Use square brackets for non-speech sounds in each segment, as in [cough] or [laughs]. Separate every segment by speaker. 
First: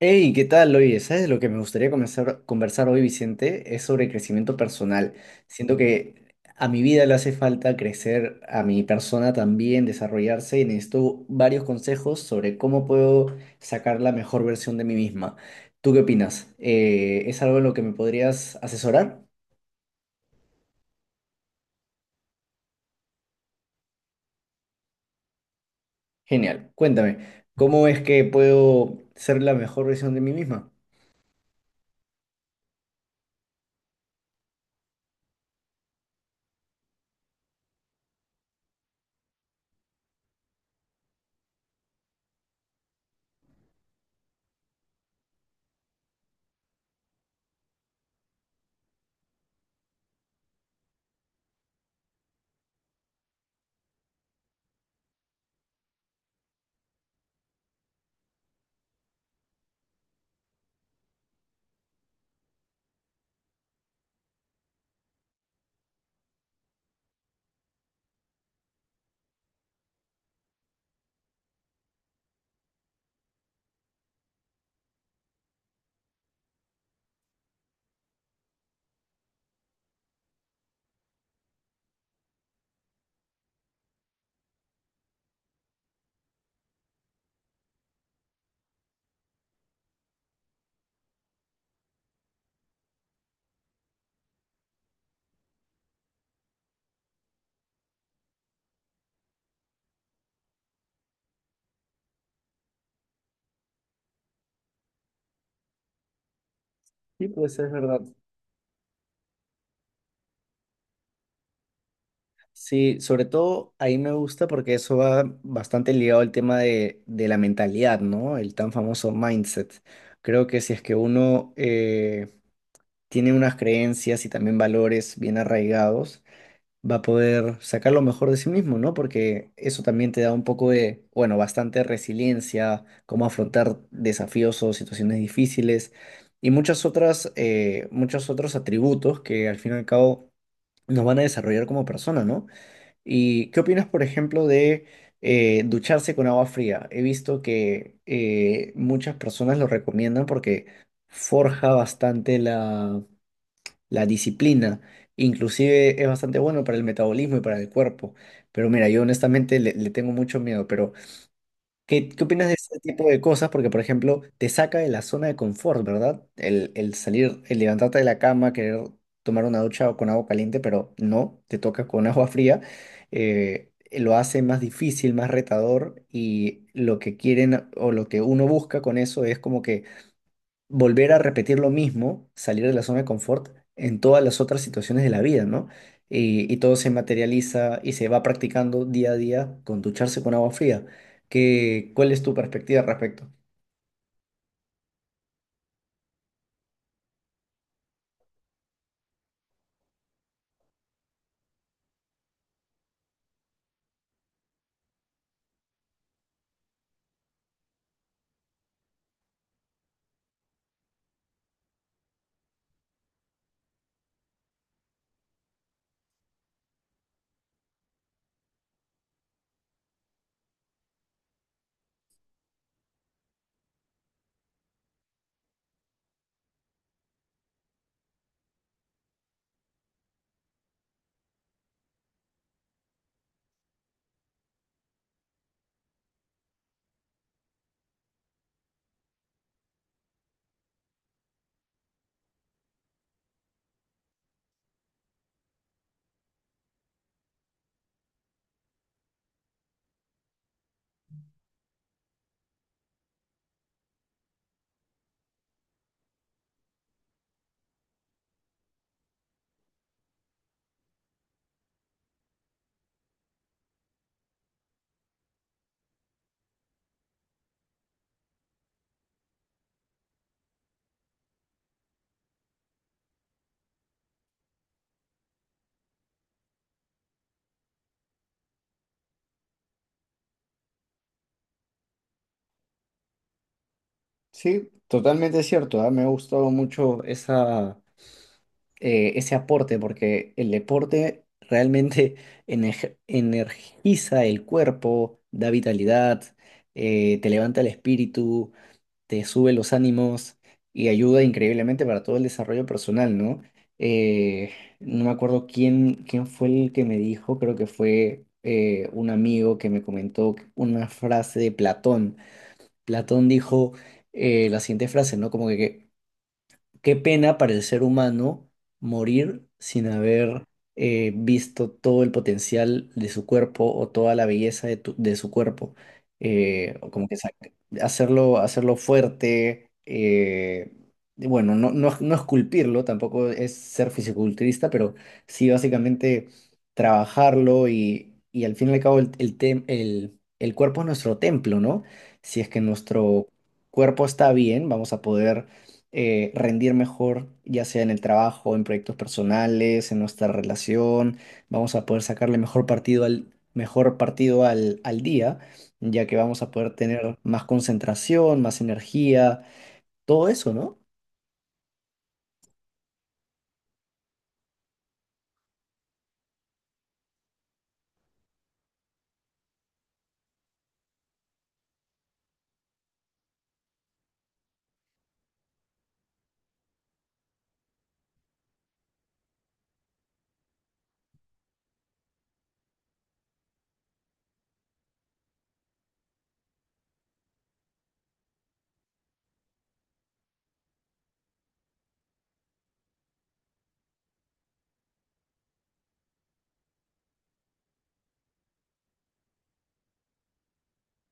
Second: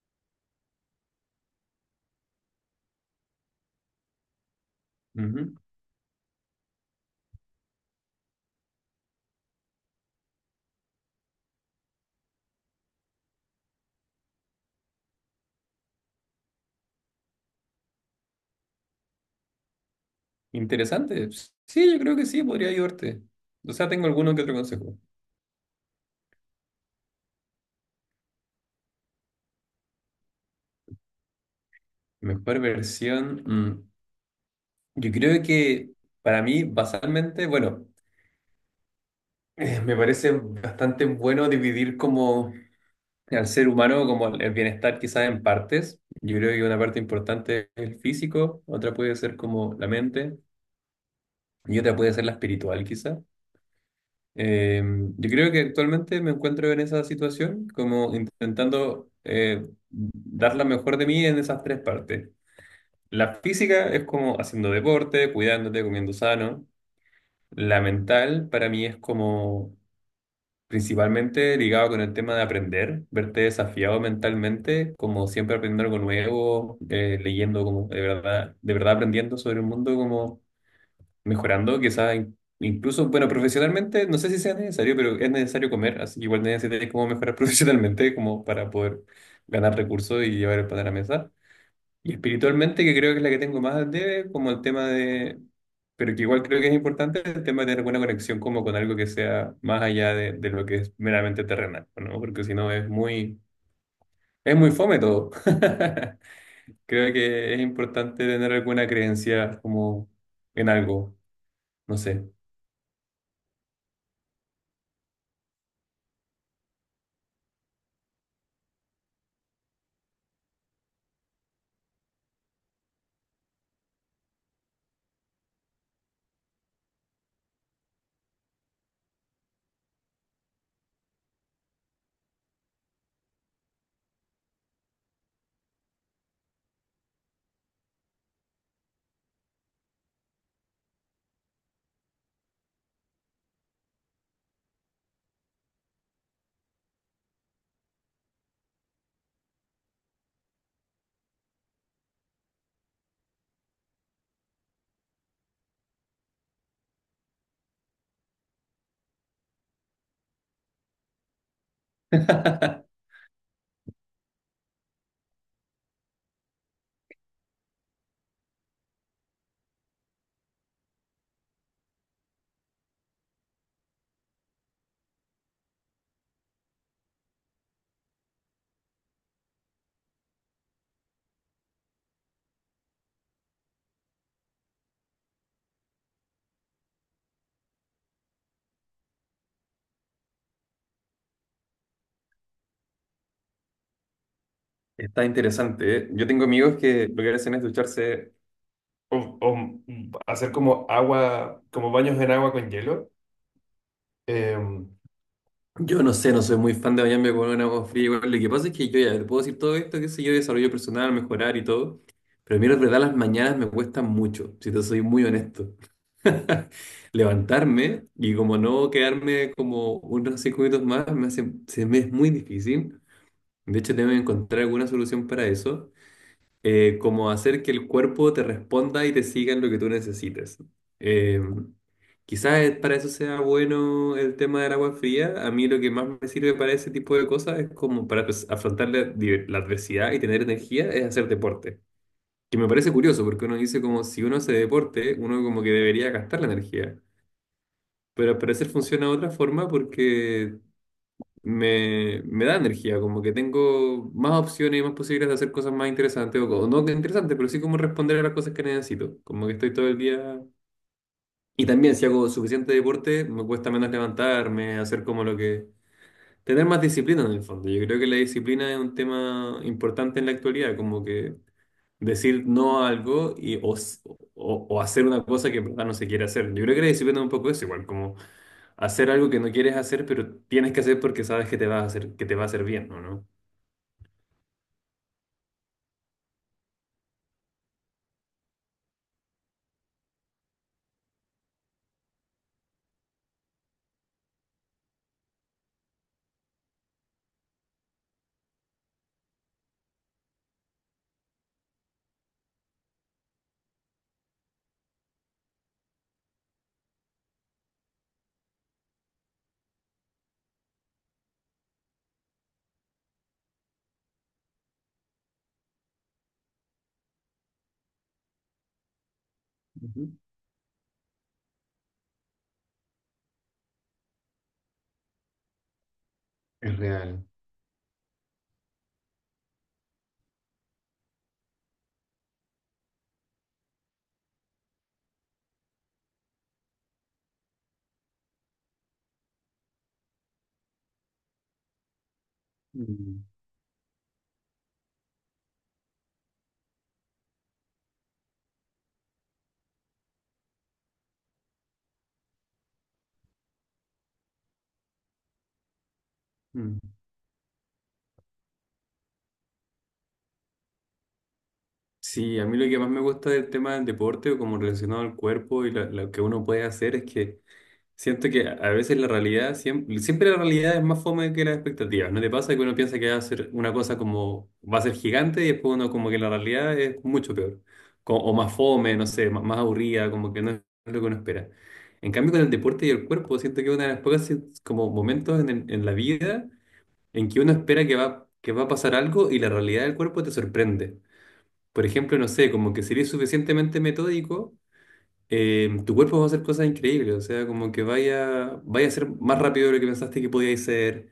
Speaker 1: Hey, ¿qué tal? Oye, ¿sabes lo que me gustaría conversar hoy, Vicente? Es sobre crecimiento personal.
Speaker 2: Ujú.
Speaker 1: Siento que a mi vida le hace falta crecer, a mi persona también, desarrollarse y necesito varios consejos sobre cómo puedo sacar la mejor versión de mí misma. ¿Tú qué opinas? ¿Es algo en lo que me podrías asesorar?
Speaker 2: Interesante. Sí, yo creo que sí, podría ayudarte. O sea, tengo alguno que otro consejo.
Speaker 1: Genial. Cuéntame, ¿cómo es que puedo ser la mejor versión de mí misma?
Speaker 2: Mejor versión. Yo creo que para mí, basalmente, bueno, me parece bastante bueno dividir como al ser humano, como el bienestar quizás en partes. Yo creo que una parte importante es el físico, otra puede ser como la mente y otra puede ser la espiritual quizás. Eh, yo creo que actualmente me encuentro en esa situación, como intentando dar la mejor de mí en esas tres partes. La física es como haciendo deporte, cuidándote, comiendo sano. La mental para mí es como principalmente ligado con el tema de aprender, verte desafiado mentalmente, como siempre aprendiendo algo nuevo, leyendo como de verdad aprendiendo sobre el mundo como mejorando, quizás incluso, bueno, profesionalmente, no sé si sea necesario, pero es necesario comer, así que igual necesitas como mejorar [laughs] profesionalmente como para poder ganar recursos y llevar el pan a la mesa. Y espiritualmente, que creo que es la que tengo más al debe, como el tema de, pero que igual creo que es importante, el tema de tener buena conexión como con algo que sea más allá de lo que es meramente terrenal, ¿no? Porque si no es muy, es muy fome todo. [laughs] Creo
Speaker 1: Sí,
Speaker 2: que
Speaker 1: pues
Speaker 2: es
Speaker 1: es verdad.
Speaker 2: importante tener alguna creencia como en algo, no sé.
Speaker 1: Sí, sobre todo ahí me gusta porque eso va bastante ligado al tema de la mentalidad, ¿no? El tan famoso mindset. Creo que si es que uno tiene unas creencias y también valores bien arraigados, va a poder sacar lo mejor de sí mismo, ¿no? Porque eso también te da un poco de, bueno, bastante resiliencia, cómo afrontar desafíos o situaciones difíciles y muchas otras, muchos otros atributos que al fin y al cabo nos van a desarrollar como persona, ¿no? ¿Y qué opinas, por ejemplo, de ducharse con agua fría? He visto que muchas personas lo recomiendan porque forja bastante la disciplina. Inclusive es bastante bueno para el metabolismo y para el cuerpo. Pero mira, yo honestamente le tengo mucho miedo, pero ¿qué opinas de ese
Speaker 2: [laughs]
Speaker 1: tipo de cosas? Porque, por ejemplo, te saca de la zona de confort, ¿verdad? El salir, el levantarte de la cama, querer tomar una ducha o con agua caliente, pero no, te toca con [laughs] agua fría. Lo hace más difícil, más retador y lo que quieren o lo que uno busca con eso es como que volver a repetir lo mismo, salir de la zona de confort en todas las otras situaciones de la vida, ¿no? Y todo se materializa y se va practicando día a día con ducharse con agua fría. ¿Qué, cuál es tu perspectiva al respecto?
Speaker 2: Está interesante, ¿eh? Yo tengo amigos que lo que hacen es ducharse o hacer como agua, como baños en agua con hielo. Eh, yo no sé, no soy muy fan de bañarme con un agua fría. Igual, lo que pasa es que yo ya te puedo decir todo esto, qué sé yo, desarrollo personal, mejorar y todo. Pero a mí, la verdad, las mañanas me cuestan mucho, si te soy muy honesto. [laughs] Levantarme y como no quedarme como unos 5 minutos más, me hace, se me es muy difícil. De hecho, tengo que encontrar alguna solución para eso. Como hacer que el cuerpo te responda y te siga en lo que tú necesites. Eh, quizás para eso sea bueno el tema del agua fría. A mí lo que más me sirve para ese tipo de cosas es como para pues, afrontar la adversidad y tener energía, es hacer deporte. Que me parece curioso porque uno dice como si uno hace deporte, uno como que debería gastar la energía. Pero al parecer funciona de otra forma porque me da energía, como que tengo más opciones y más posibilidades de hacer cosas más interesantes, no que interesantes, pero sí como responder a las cosas que necesito, como que estoy todo el día... Y también si hago suficiente deporte, me cuesta menos levantarme, hacer como lo que... Tener más disciplina en el fondo. Yo creo que la disciplina es un tema importante en la actualidad, como que decir no a algo o hacer una cosa que en verdad no se quiere hacer. Yo creo que la disciplina es un poco eso, igual como hacer algo que no quieres hacer, pero tienes que hacer porque sabes que te va a hacer, que te va a hacer bien, ¿o ¿no?
Speaker 1: Sí, totalmente cierto, ¿ah? Me ha gustado mucho esa, ese aporte porque el deporte realmente [laughs] energiza el cuerpo, da vitalidad, te levanta el espíritu. Te sube los ánimos y ayuda increíblemente para todo el desarrollo personal, ¿no? Eh, no me acuerdo quién fue el que me dijo, creo que fue un amigo que me comentó una frase de Platón. Platón dijo la siguiente frase, ¿no? Como que, qué pena para el ser humano morir sin
Speaker 2: Ujú.
Speaker 1: haber visto todo el potencial de su cuerpo o toda la belleza de, de su cuerpo.
Speaker 2: Es
Speaker 1: O como que
Speaker 2: real.
Speaker 1: hacerlo, hacerlo fuerte, y bueno, no, no, no esculpirlo, tampoco es ser fisiculturista, pero sí básicamente trabajarlo y al fin y al cabo el cuerpo es nuestro templo, ¿no? Si es que
Speaker 2: Mm,
Speaker 1: nuestro cuerpo está bien, vamos a poder rendir mejor, ya sea en el trabajo, en proyectos personales, en nuestra relación. Vamos a poder sacarle mejor partido al, al día, ya que vamos a poder
Speaker 2: mm.
Speaker 1: tener más concentración, más energía, todo eso, ¿no?
Speaker 2: Sí, a mí lo que más me gusta del tema del deporte, como relacionado al cuerpo y lo que uno puede hacer, es que siento que a veces la realidad, siempre, siempre la realidad es más fome que las expectativas. ¿No te pasa que uno piensa que va a ser una cosa como, va a ser gigante y después uno como que la realidad es mucho peor? Más fome, no sé, más, más aburrida, como que no es lo que uno espera. En cambio, con el deporte y el cuerpo, siento que es una de las pocas como momentos en, en la vida en que uno espera que va a pasar algo y la realidad del cuerpo te sorprende. Por ejemplo, no sé, como que sería suficientemente metódico tu cuerpo va a hacer cosas increíbles, o sea, como que vaya a ser más rápido de lo que pensaste que podíais ser,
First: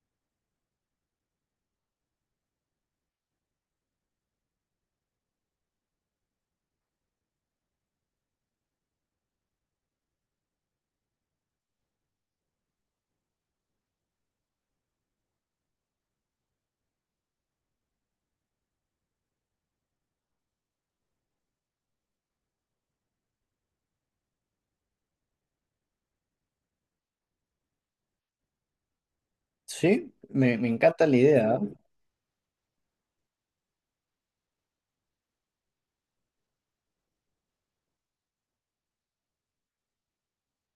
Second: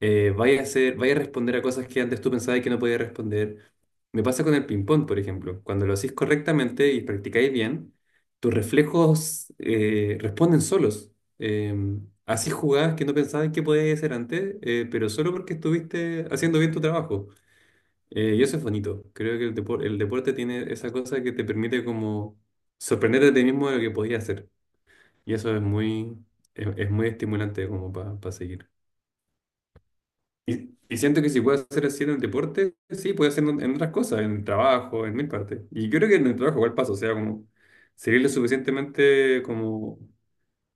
Speaker 2: vaya a responder a cosas que antes tú pensabas que no podías responder. Me pasa con el ping-pong, por ejemplo, cuando lo hacéis correctamente y practicáis bien, tus reflejos responden solos. Eh, así jugadas que no pensabas que podías hacer antes, pero solo porque estuviste haciendo bien tu trabajo. Y eso es bonito. Creo que el deporte tiene esa cosa que te permite como sorprenderte a ti mismo de lo que podías hacer. Y eso es muy estimulante como para seguir.
Speaker 1: Sí, me
Speaker 2: Y
Speaker 1: encanta la
Speaker 2: siento que si
Speaker 1: idea. ¿Ah?
Speaker 2: puedo hacer así en el deporte, sí, puedo hacer en otras cosas, en el trabajo, en mil partes. Y yo creo que en el trabajo igual paso, o sea, como seguir lo suficientemente como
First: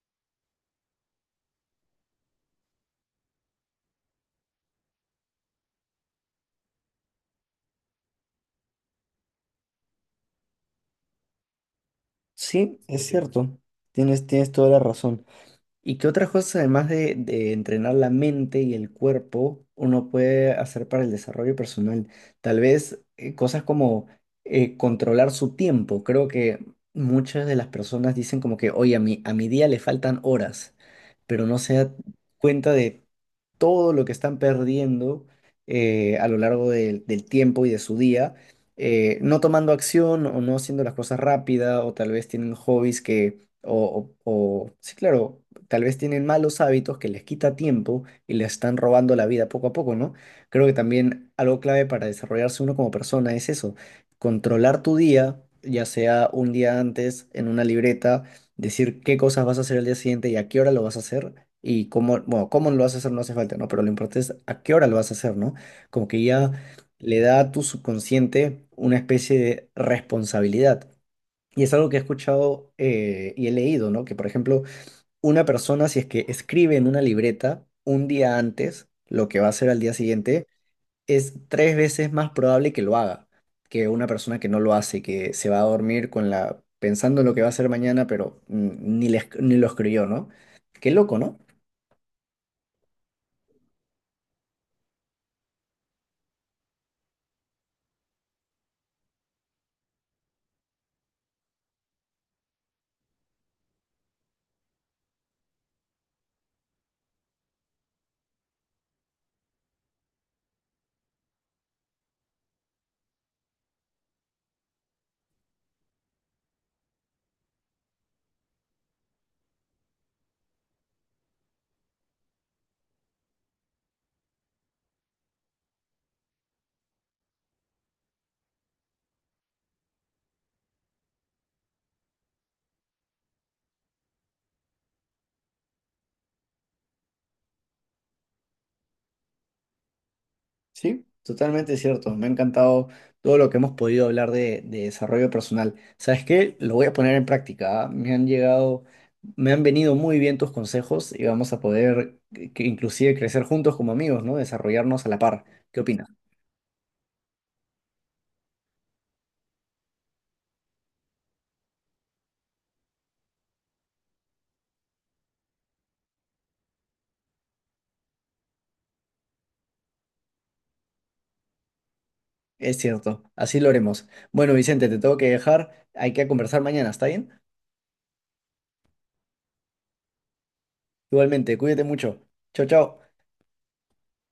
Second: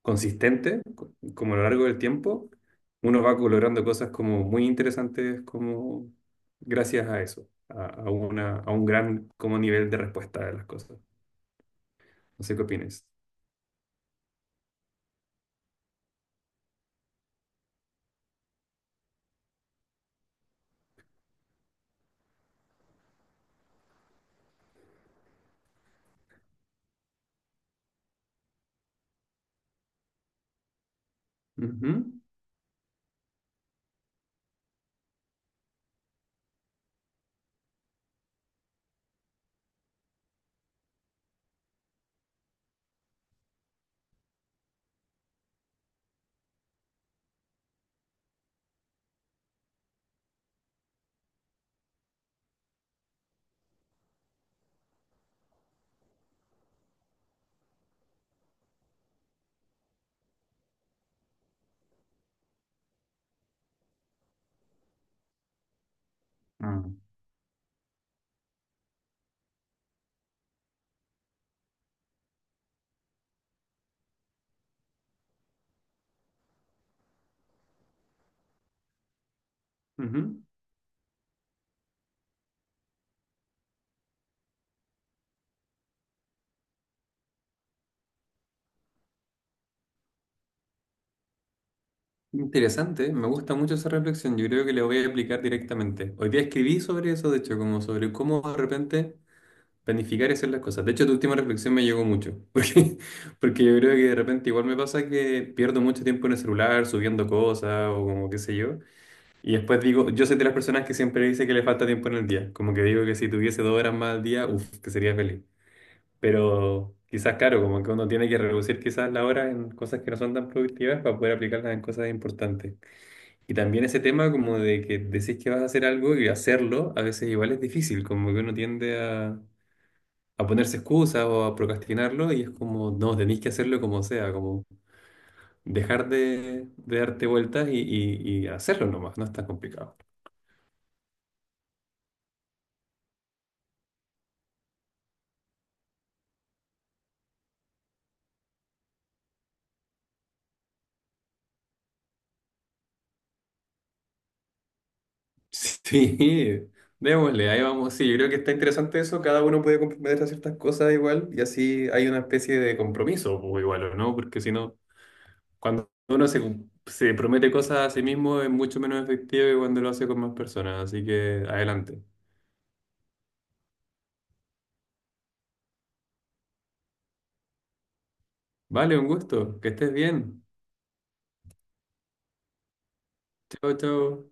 Speaker 2: consistente, como a lo largo del tiempo, uno va logrando cosas como muy interesantes como gracias a eso, a un gran como nivel de respuesta de las cosas. No sé qué
Speaker 1: Sí,
Speaker 2: opinas.
Speaker 1: es cierto. Tienes, tienes toda la razón. ¿Y qué otras cosas, además de entrenar la mente y el cuerpo, uno puede hacer para el desarrollo personal? Tal vez cosas como controlar su tiempo. Creo que muchas de las personas dicen como que, oye, a mi día le faltan horas, pero no se da
Speaker 2: Ujú.
Speaker 1: cuenta de todo lo que están perdiendo a lo largo del tiempo y de su día, no tomando acción o no haciendo las cosas rápida o tal vez tienen hobbies que, sí, claro, tal vez tienen malos hábitos que les quita tiempo y les están robando la vida poco a poco, ¿no? Creo que también algo clave para desarrollarse uno como persona es eso, controlar tu día, ya sea un día antes en una libreta, decir qué cosas vas a hacer el día siguiente y a qué hora lo vas a hacer y cómo, bueno, cómo lo vas a hacer no hace falta, ¿no? Pero lo importante es a qué hora lo vas a hacer, ¿no? Como que ya
Speaker 2: Mm.
Speaker 1: le da a tu subconsciente una especie de responsabilidad. Y es algo que he escuchado y he leído, ¿no? Que, por ejemplo, una persona, si es que escribe en una libreta un día antes lo que va a hacer al día
Speaker 2: Ujú.
Speaker 1: siguiente, es tres veces más probable que lo haga que una persona que no lo hace, que se va a dormir con la, pensando en lo que va a hacer mañana, pero ni lo escribió, ¿no? Qué loco, ¿no?
Speaker 2: Interesante, me gusta mucho esa reflexión. Yo creo que la voy a aplicar directamente. Hoy día escribí sobre eso, de hecho, como sobre cómo de repente planificar y hacer las cosas. De hecho, tu última reflexión me llegó mucho, [laughs] porque yo creo que de repente igual me pasa que pierdo mucho tiempo en el celular subiendo cosas o como qué sé yo. Y después digo, yo soy de las personas que siempre dice que le falta tiempo en el día. Como que digo que si tuviese 2 horas más al día, uff, que sería feliz. Pero quizás, claro, como que uno tiene que reducir quizás la hora en cosas que no son tan productivas para poder aplicarlas en cosas importantes. Y también ese tema como de que decís que vas a hacer algo y hacerlo a veces igual es difícil, como que uno tiende a ponerse excusas o a procrastinarlo y es como, no, tenéis que hacerlo como sea, como dejar de darte vueltas y hacerlo nomás, no es tan complicado. [laughs]
Speaker 1: Sí, totalmente cierto. Me ha encantado todo lo que hemos podido hablar de desarrollo personal. ¿Sabes qué? Lo voy a poner en práctica. ¿Ah? Me han venido muy bien tus consejos y vamos a poder que inclusive crecer juntos como amigos, ¿no? Desarrollarnos a la par. ¿Qué opinas?
Speaker 2: Sí, démosle, ahí vamos. Sí, yo creo que está interesante eso, cada uno puede comprometerse a ciertas cosas igual y así hay una especie de compromiso o igual, ¿o ¿no? Porque si no... Cuando uno se promete cosas a sí mismo es mucho menos efectivo que cuando lo hace con más personas. Así que adelante.
Speaker 1: Es cierto, así lo haremos. Bueno, Vicente, te tengo que dejar. Hay que conversar mañana, ¿está bien?
Speaker 2: Vale, un gusto. Que estés bien.
Speaker 1: Igualmente, cuídate mucho. Chao, chao.
Speaker 2: Chao, chao.